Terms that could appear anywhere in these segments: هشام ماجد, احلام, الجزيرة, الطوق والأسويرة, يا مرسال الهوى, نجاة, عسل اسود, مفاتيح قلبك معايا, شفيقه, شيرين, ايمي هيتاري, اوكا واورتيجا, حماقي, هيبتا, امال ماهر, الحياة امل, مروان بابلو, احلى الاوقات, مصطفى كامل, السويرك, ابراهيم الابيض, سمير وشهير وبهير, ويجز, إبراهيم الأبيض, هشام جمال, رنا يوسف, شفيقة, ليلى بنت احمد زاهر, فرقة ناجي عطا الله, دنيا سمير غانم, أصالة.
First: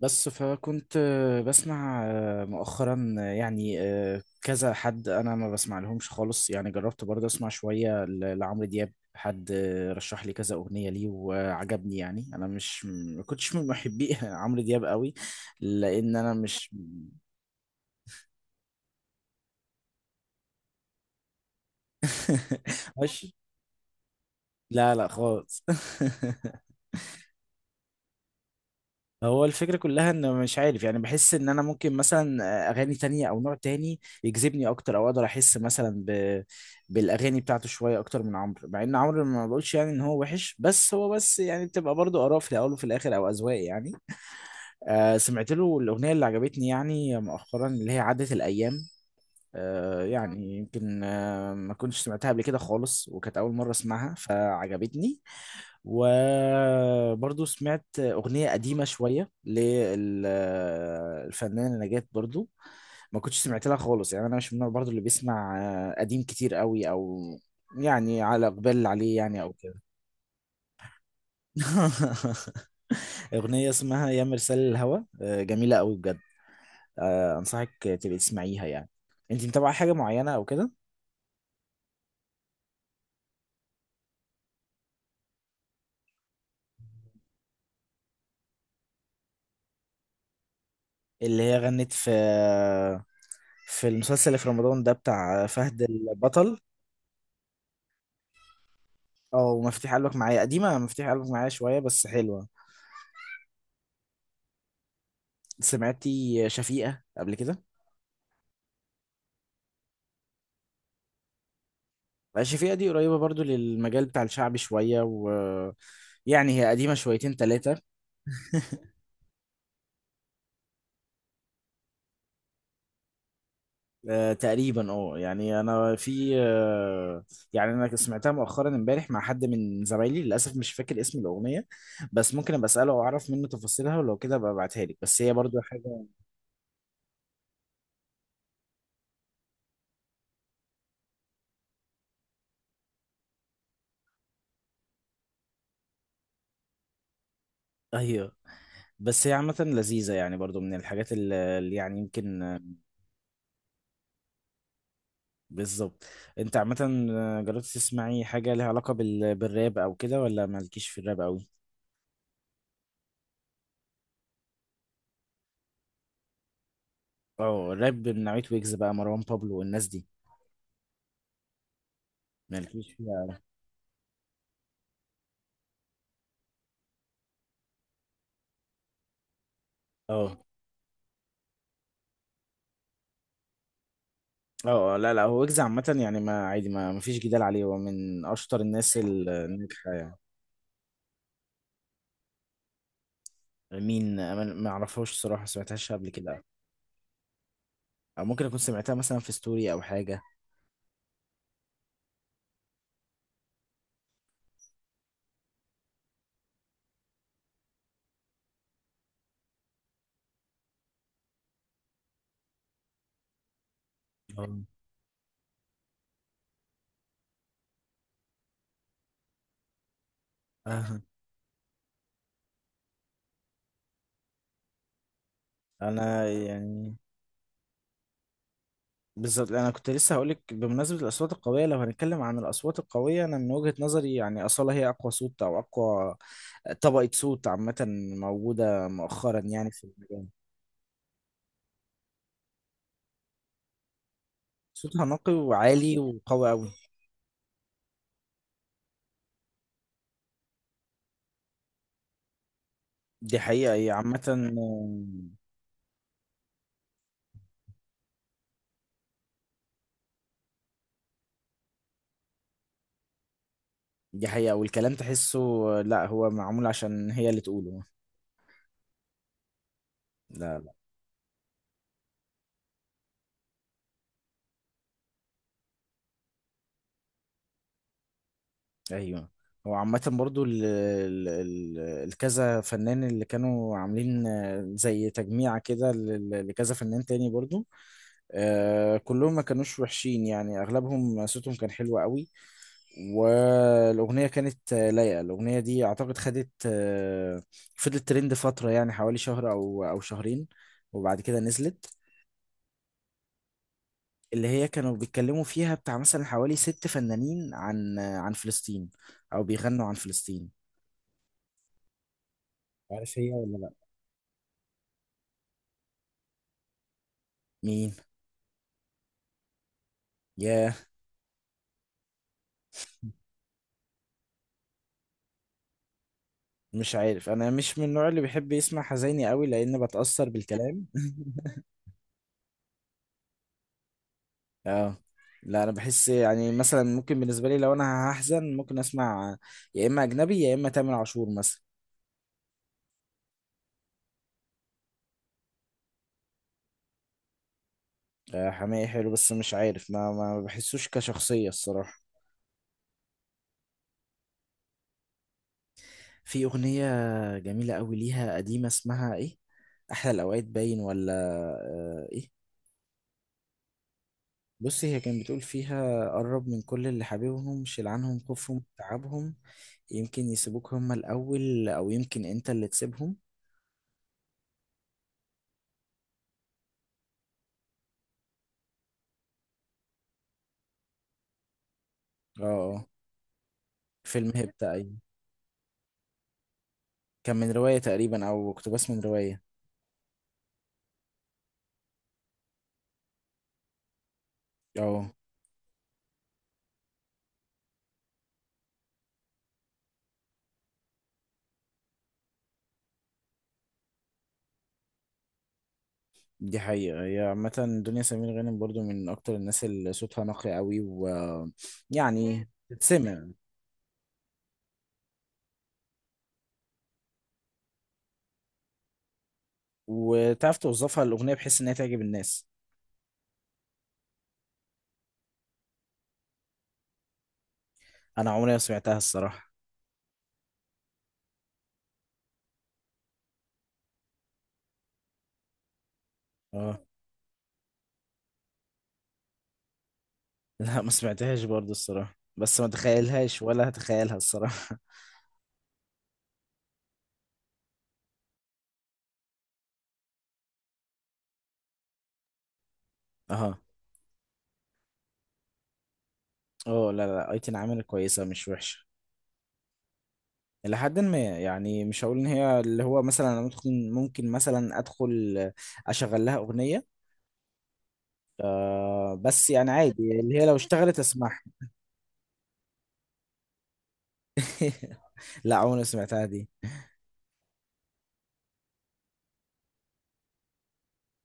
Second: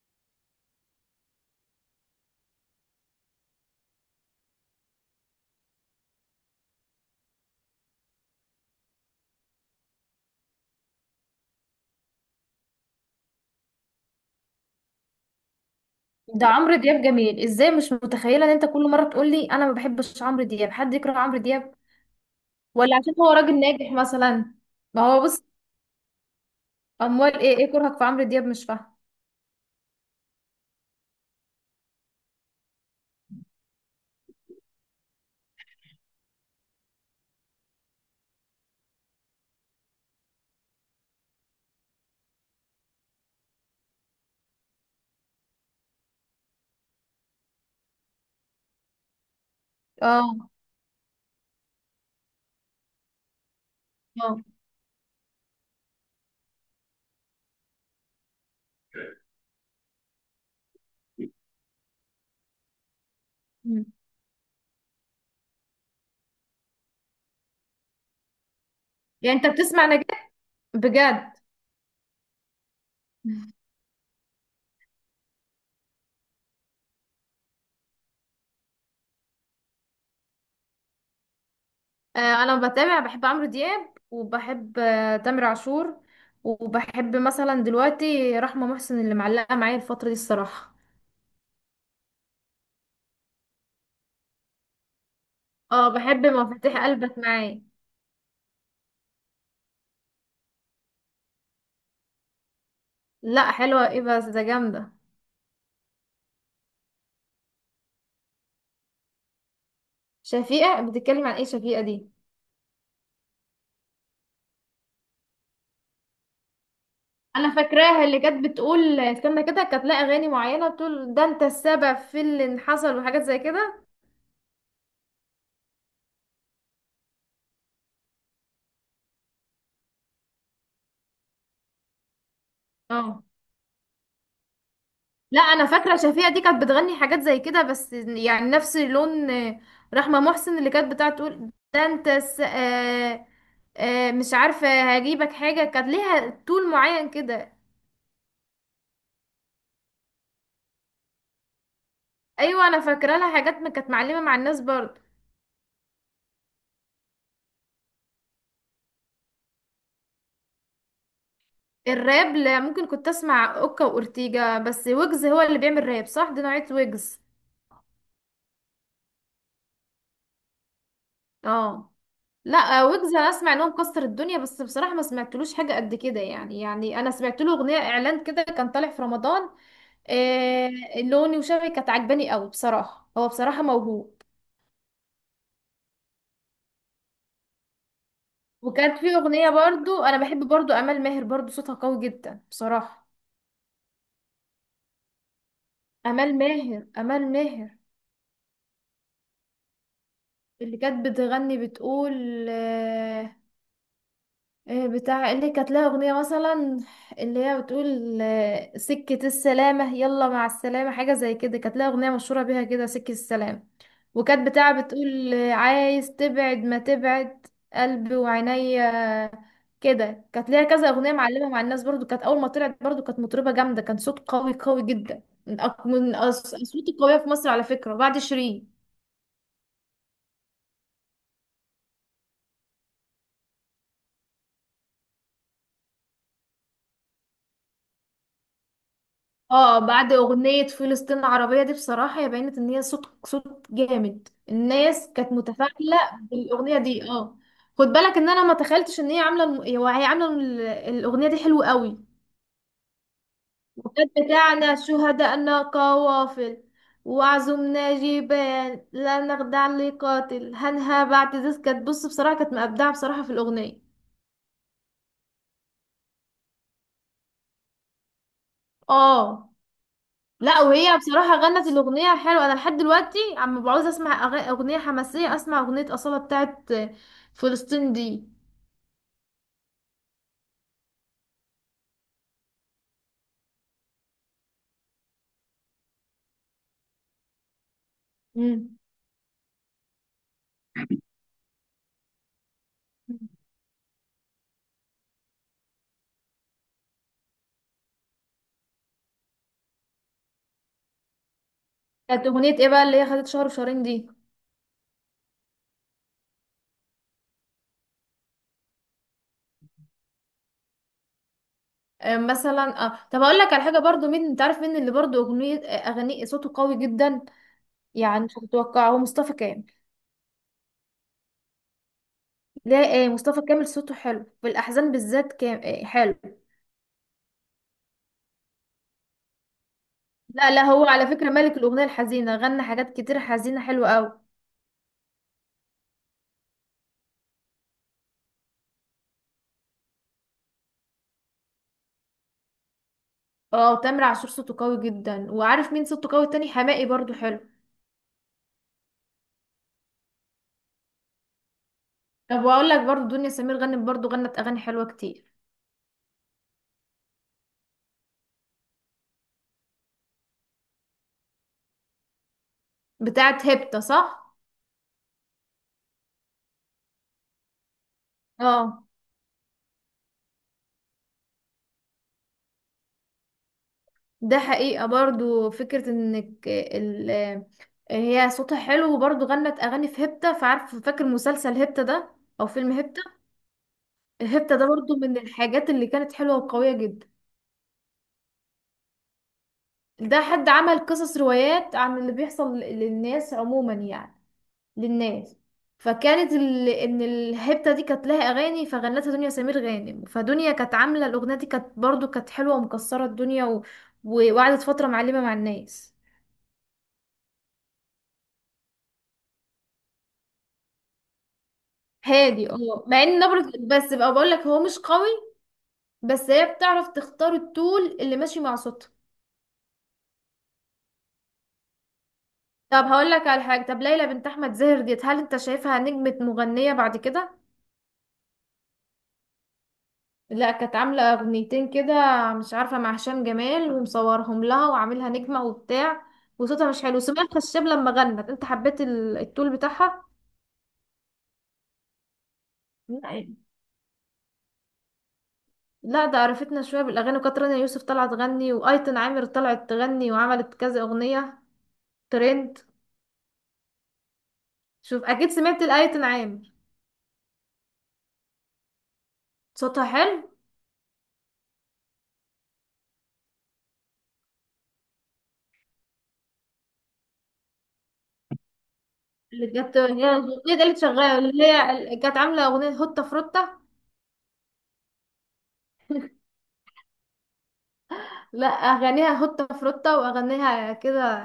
بس فكنت بسمع مؤخرا يعني كذا حد. انا ما بسمع لهمش خالص، يعني جربت برضه اسمع شوية لعمرو دياب. حد رشح لي كذا اغنية ليه وعجبني، يعني انا مش ما كنتش من محبي عمرو دياب قوي لان انا ده مش عمرو دياب جميل ازاي؟ مش متخيله ان انت كل مره تقول لي انا ما بحبش عمرو دياب. حد يكره عمرو دياب؟ ولا عشان هو مش. راجل ناجح مثلا؟ لا ما لا هو بص خالص. اموال، ايه كرهك في عمرو دياب؟ مش فاهمه. هو الفكرة كلها ان مش عارف، يعني بحس ان انا ممكن مثلا اغاني تانية او نوع تاني يجذبني اكتر، او اقدر احس مثلا بالاغاني بتاعته شوية اكتر من عمرو، مع ان عمرو ما بقولش يعني ان هو وحش، بس هو بس يعني بتبقى برضو اراء في الاول وفي الاخر او اذواق يعني. سمعت له الاغنية اللي عجبتني يعني مؤخرا، اللي هي عدت الايام. اه، يعني يمكن ما كنتش سمعتها قبل كده خالص، وكانت اول مرة اسمعها اه. فعجبتني. وبرضو سمعت أغنية قديمة شوية للفنانة نجاة، برضو ما كنتش سمعت لها مم. خالص، يعني أنا مش من النوع برضو اللي بيسمع قديم كتير قوي أو يعني على إقبال عليه، يعني يعني انت أو كده. بتسمع نجاح بجد؟ أغنية اسمها يا مرسال الهوى، جميلة قوي بجد. أنصحك تبقي تسمعيها يعني. أنت متابعة حاجة معينة أو كده؟ آه، انا بتابع بحب عمرو دياب وبحب تامر عاشور، وبحب مثلا دلوقتي رحمه محسن اللي معلقه معايا الفتره دي الصراحه. اللي هي غنت في المسلسل اللي في رمضان ده، بتاع فهد اه، بحب البطل. مفاتيح قلبك معايا. اه ومفاتيح قلبك معايا، قديمة مفاتيح قلبك معايا شوية بس حلوة. لا، حلوه ايه بس، ده جامده. سمعتي شفيقة قبل كده؟ شفيقه بتتكلم عن ايه؟ شفيقه دي؟ شفيقة دي قريبة برضو للمجال بتاع الشعب شوية، و يعني هي قديمة شويتين انا ثلاثة فاكراها، اللي كانت بتقول استنى كده، كانت لها اغاني معينه بتقول ده انت السبب في اللي حصل وحاجات زي كده. تقريبا. اه يعني انا في يعني انا سمعتها مؤخرا امبارح مع حد من زمايلي، للاسف مش فاكر اسم الاغنية، بس ممكن ابقى اساله اه، واعرف منه تفاصيلها ولو كده ابقى ابعتها لك، بس هي لا برضو انا فاكره حاجة. شفيقه دي كانت بتغني حاجات زي كده، بس يعني نفس لون رحمه محسن، اللي كانت بتاعت تقول ده انت الس... آه... آه... مش عارفه هجيبك حاجه، كانت ليها طول معين كده. ايوه، بس هي عامة لذيذة، يعني برضو من الحاجات اللي يعني يمكن. ايوه، انا فاكره لها حاجات ما كانت معلمه مع الناس برضه. بالظبط. انت عامة جربت تسمعي حاجة ليها علاقة بالراب او كده، ولا مالكيش في الراب قوي؟ الراب؟ لا، ممكن كنت اسمع اوكا واورتيجا بس. ويجز هو اللي بيعمل راب، صح؟ دي نوعيه ويجز. اه، الراب من نوعية ويجز بقى، مروان بابلو والناس دي. اه، لا مالكيش ويجز انا فيها. اسمع ان هو مكسر الدنيا، بس بصراحه ما سمعتلوش حاجه قد كده يعني انا سمعت له اغنيه اعلان كده كان طالع في رمضان. اه. آه. لوني وشبهي كانت عجباني قوي بصراحه، هو بصراحه موهوب. اه. لا لا، هو ويجز عامة يعني ما عادي، ما فيش جدال عليه، هو من اشطر الناس وكانت في اغنيه الناجحة برضو، انا يعني. بحب برضو امال ماهر، برضو صوتها قوي جدا بصراحه. مين؟ ما اعرفهاش الصراحة، سمعتهاش قبل امال كده. ماهر، امال ماهر او ممكن اكون سمعتها مثلا في ستوري او حاجة. اللي كانت بتغني بتقول آه، إيه بتاع اللي كانت لها أغنية مثلا؟ اللي هي بتقول سكة السلامة يلا مع السلامة، حاجة زي كده، كانت لها أغنية مشهورة بيها كده، سكة السلامة. وكانت اه. بتاع بتقول عايز تبعد ما تبعد قلبي وعينيا. كده كانت ليها كذا آه. أغنية معلمة مع الناس برضو. كانت أول ما طلعت برضو كانت مطربة جامدة، كان صوت قوي قوي جدا من انا الأصوات يعني القوية في مصر، على فكرة، بعد شيرين. بالظبط انا كنت لسه هقولك، بمناسبه الاصوات القويه، لو هنتكلم عن الاصوات القويه انا من وجهه نظري يعني اصاله هي اقوى صوت، او اقوى طبقه صوت عامه موجوده مؤخرا يعني اه، في بعد المجال. اغنية فلسطين العربية دي بصراحة هي بينت ان هي صوت جامد، صوتها الناس نقي كانت متفاعلة وعالي وقوي قوي. بالاغنية دي، اه. خد بالك ان انا ما تخيلتش ان هي عاملة الم- هو هي عاملة ال- الاغنية دي حلوة قوي. دي حقيقه، هي وقد عامه. بتاعنا شهداءنا قوافل، وعزمنا جبال لا نخدع لقاتل، هنها بعد ذس، كانت بص بصراحة كانت مبدعة بصراحة في الاغنية. دي حقيقه، والكلام تحسه. لا هو معمول عشان هي اللي تقوله. اه، لا لا لا. وهي بصراحة غنت الأغنية حلوة، أنا لحد دلوقتي عم بعوز أسمع أغنية حماسية، أسمع أغنية أصالة بتاعت فلسطين دي. ايوه، هو عامة برضو ال ال ال الكذا فنان اللي كانوا عاملين زي تجميعة كده لكذا فنان تاني برضو، مم. آه كلهم ما كانوش وحشين، يعني اغلبهم صوتهم كان حلو قوي. والاغنيه كانت لايقه، الاغنيه دي اعتقد خدت فضلت ترند فتره، يعني حوالي شهر او شهرين، وبعد كده نزلت. كانت أغنية إيه بقى اللي هي خدت شهر وشهرين دي؟ اللي هي كانوا بيتكلموا فيها بتاع مثلا حوالي ست فنانين عن عن فلسطين، او بيغنوا عن فلسطين. مثلا، عارف طب هي أقول لك ولا على لا؟ حاجة برضو، مين أنت عارف مين اللي برضو أغنية أغاني صوته قوي جدا؟ مين؟ يعني مش هتتوقعه، هو مصطفى كامل. ياه، لا، مصطفى كامل صوته حلو في الأحزان بالذات، كام حلو. مش عارف، انا مش من النوع اللي بيحب يسمع حزيني قوي لان بتأثر لا لا، هو بالكلام. على فكرة ملك الأغنية الحزينة، غنى حاجات كتير حزينة حلوة أوي. اه لا، انا بحس يعني مثلا ممكن بالنسبه لي لو انا هحزن ممكن اسمع، يا اما اجنبي يا اما تامر عاشور مثلا. اه، تامر عاشور صوته قوي جدا. وعارف مين صوته قوي تاني؟ حماقي برضو حلو. حماقي حلو، بس مش عارف ما بحسوش كشخصيه الصراحه. طب واقول لك برضو، دنيا سمير غنت، برضو غنت اغاني حلوه كتير. في اغنيه جميله قوي ليها قديمه، اسمها ايه، احلى الاوقات باين ولا ايه. بتاعت هيبتا، صح؟ بصي، هي كانت بتقول فيها، قرب من كل اللي حبيبهم، شيل عنهم خوفهم اه، تعبهم، يمكن يسيبوك هما الاول او يمكن انت اللي تسيبهم. ده حقيقه برضو، فكره انك هي صوتها حلو، وبرضو غنت اغاني في هيبتا. فعارف، فاكر مسلسل هيبتا ده، اه. او فيلم اه. هيبتا؟ فيلم هيبتا ده هيبتا، أيوة. برضو من الحاجات اللي كانت حلوه وقويه جدا. كان من رواية تقريبا، أو اقتباس من رواية. ده حد عمل قصص روايات عن اللي بيحصل للناس عموما، يعني اه. للناس. فكانت ان الهبته دي كانت لها اغاني، فغنتها دنيا سمير غانم. فدنيا كانت عامله الاغنيه دي، كانت برضو كانت حلوه ومكسره الدنيا وقعدت فتره معلمه مع الناس. دي حقيقة، هي عامة دنيا سمير غانم برضو من أكتر الناس اللي صوتها نقي قوي. مم. ويعني هادي، اه، مع ان تتسمع. نبرة بس بقى، بقول لك، هو مش قوي، بس هي بتعرف تختار التون اللي ماشي مع صوتها. وتعرف توظفها الأغنية بحيث إنها تعجب الناس. طب هقول لك على حاجه، طب ليلى بنت احمد زاهر ديت، هل انت شايفها نجمه مغنيه بعد كده؟ أنا عمري ما سمعتها الصراحة. لا، كانت عاملة أغنيتين كده، مش عارفة، مع هشام جمال، ومصورهم لها وعاملها نجمة وبتاع، وصوتها اه. مش حلو. سمية الخشاب لما غنت انت حبيت التول بتاعها. لا، ما سمعتهاش برضو الصراحة، بس ما لا تخيلهاش ولا هتخيلها الصراحة. لا، ده عرفتنا شوية بالأغاني، وكانت رنا يوسف طلعت تغني، وأيتن عامر طلعت تغني وعملت كذا أغنية ترند. اه. شوف، أكيد سمعت الأيتن عامر، اه لا لا، أيتن عامل كويسة، مش وحشة صوتها حلو. إلى حد ما يعني، مش هقول إن هي اللي هو مثلا أنا ممكن مثلا أدخل أشغل لها أغنية، آه اللي بس يعني كانت هي عادي، اللي هي لو الأغنية دي اللي اشتغلت شغالة، اسمعها. اللي هي اللي كانت عاملة أغنية هوتة فروتة. لا عمري ما سمعتها دي. لا، اغانيها هوتة فروتة واغانيها كده،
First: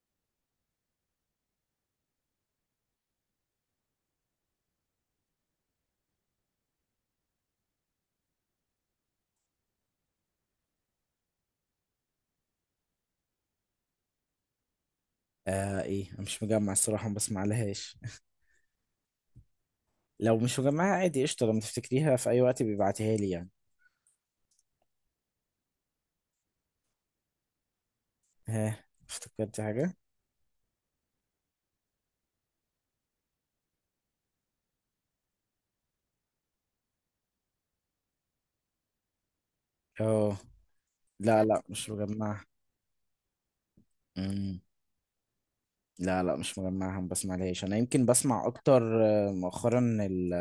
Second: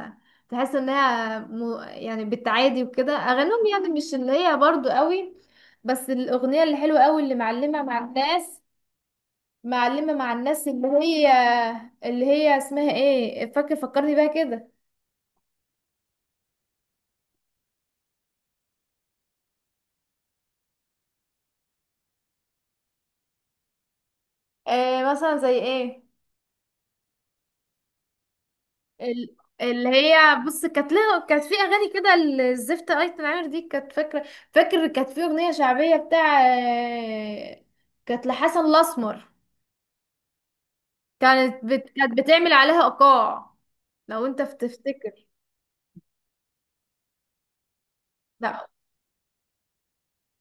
تحس انها يعني بالتعادي وكده، اغانيهم يعني مش اللي هي برضو قوي. بس الاغنية اللي حلوة قوي، اللي معلمة مع الناس، معلمة مع الناس، اللي هي اسمها ايه؟ فاكر؟ فكرني بيها كده. آه ايه، أنا مش مجمع الصراحة، ما بسمع لهاش. لو مش مجمعها عادي قشطة، لما تفتكريها في اي وقت بيبعتيها لي يعني. مثلا زي ايه؟ ها افتكرت اللي حاجة؟ هي بص، كانت لها، كانت في اغاني كده، الزفت ايتن عامر دي، كانت فاكره، فاكر؟ كانت في اغنيه شعبيه بتاع كانت لحسن الاسمر، اه لا لا، مش كانت مجمعها. بتعمل عليها ايقاع، لو انت مم. بتفتكر. لا لا، مش مجمعها، ما بسمع لهاش، انا يمكن بسمع لا، اكتر مؤخرا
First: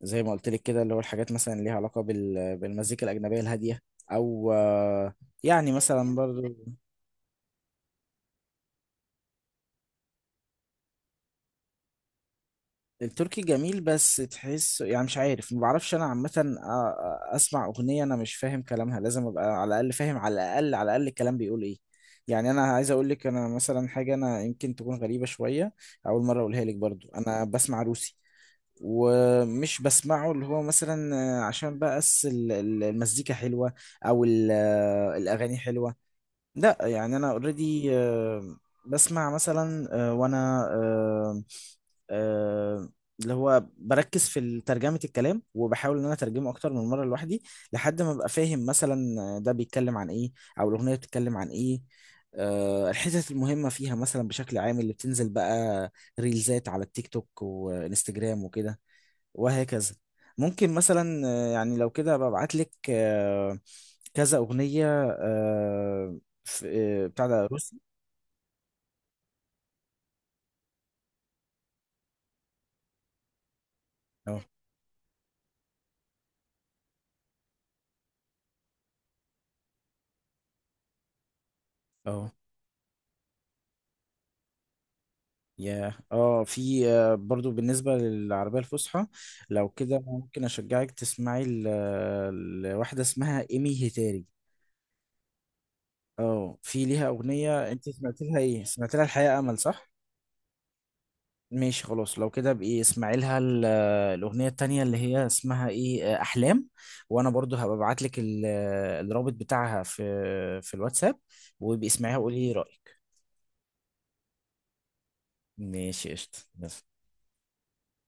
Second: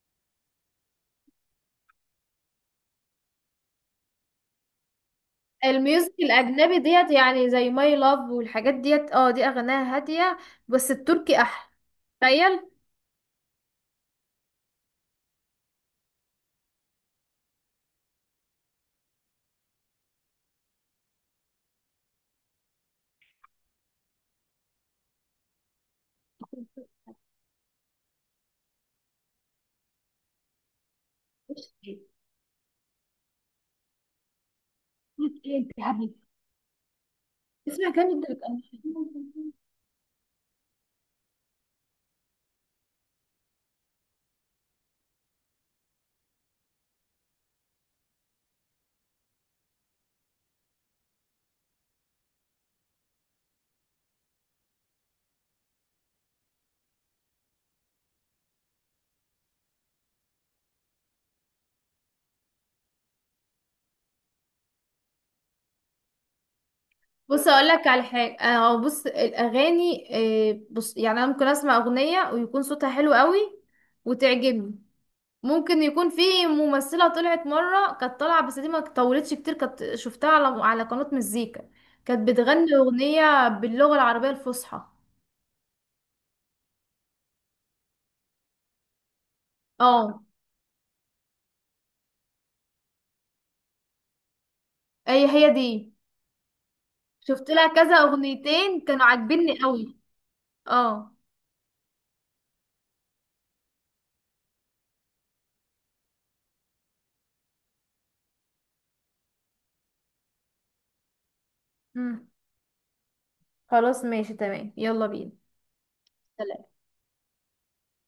زي ما قلت لك كده، اللي هو الحاجات مثلا ليها علاقة بالمزيكا الأجنبية الهادية، او يعني مثلا الميوزك برضو. الاجنبي ديت يعني زي ماي لاف والحاجات ديت، اه، دي اغانيها هاديه، بس التركي احلى، تخيل. التركي جميل، بس تحس يعني مش عارف، ما بعرفش انا عامه اسمع اغنيه انا مش فاهم كلامها، لازم ابقى على الاقل فاهم، على الاقل على الاقل الكلام بيقول ايه، يعني. انا عايز اقول لك انا مثلا حاجه، انا يمكن تكون غريبه شويه، اول مره اقولها لك. برضو انا بسمع روسي، ومش بسمعه اللي هو مثلا إيش عشان إيه؟ بس المزيكا حلوه، او الاغاني إيه انت يا حلوه. حبيبي؟ لا يعني انا اوريدي، اسمع كلام انت بتقول. بسمع مثلا وانا آه، اللي هو بركز في ترجمة الكلام، وبحاول ان انا اترجمه اكتر من مرة لوحدي، لحد ما ابقى فاهم مثلا ده بيتكلم عن ايه، او الاغنية بتتكلم عن ايه، الحتت المهمة فيها مثلا بشكل عام، اللي بتنزل بقى ريلزات على التيك توك وانستجرام وكده، وهكذا. ممكن مثلا يعني لو كده ببعت لك كذا أغنية، آه، في- بتاع ده بص اقول روسي. لك على حاجه، بص الاغاني، بص يعني انا ممكن اسمع اغنيه ويكون صوتها حلو قوي اه. وتعجبني. ممكن يكون في ممثلة طلعت مرة، كانت طالعة بس دي ما طولتش كتير، كانت شفتها على قناة مزيكا، كانت اه. بتغني أغنية باللغة العربية الفصحى. ياه. اه في برضو بالنسبة للعربية الفصحى، لو كده اه، ممكن اشجعك تسمعي لواحدة اسمها ايمي هيتاري. هي هي دي. اه في ليها شفت اغنية، لها انت كذا سمعت لها ايه، أغنيتين سمعت لها كانوا الحياة امل عاجبني صح؟ قوي، اه. ماشي خلاص، لو كده بقى اسمعي لها الاغنية التانية، اللي هي اسمها ايه، احلام. وانا برضو هبقى ابعت لك الرابط بتاعها في في الواتساب، وابقي اسمعيها مم. وقولي ايه رأيك. خلاص، ماشي تمام، يلا بينا. ماشي قشطة، سلام. يلا.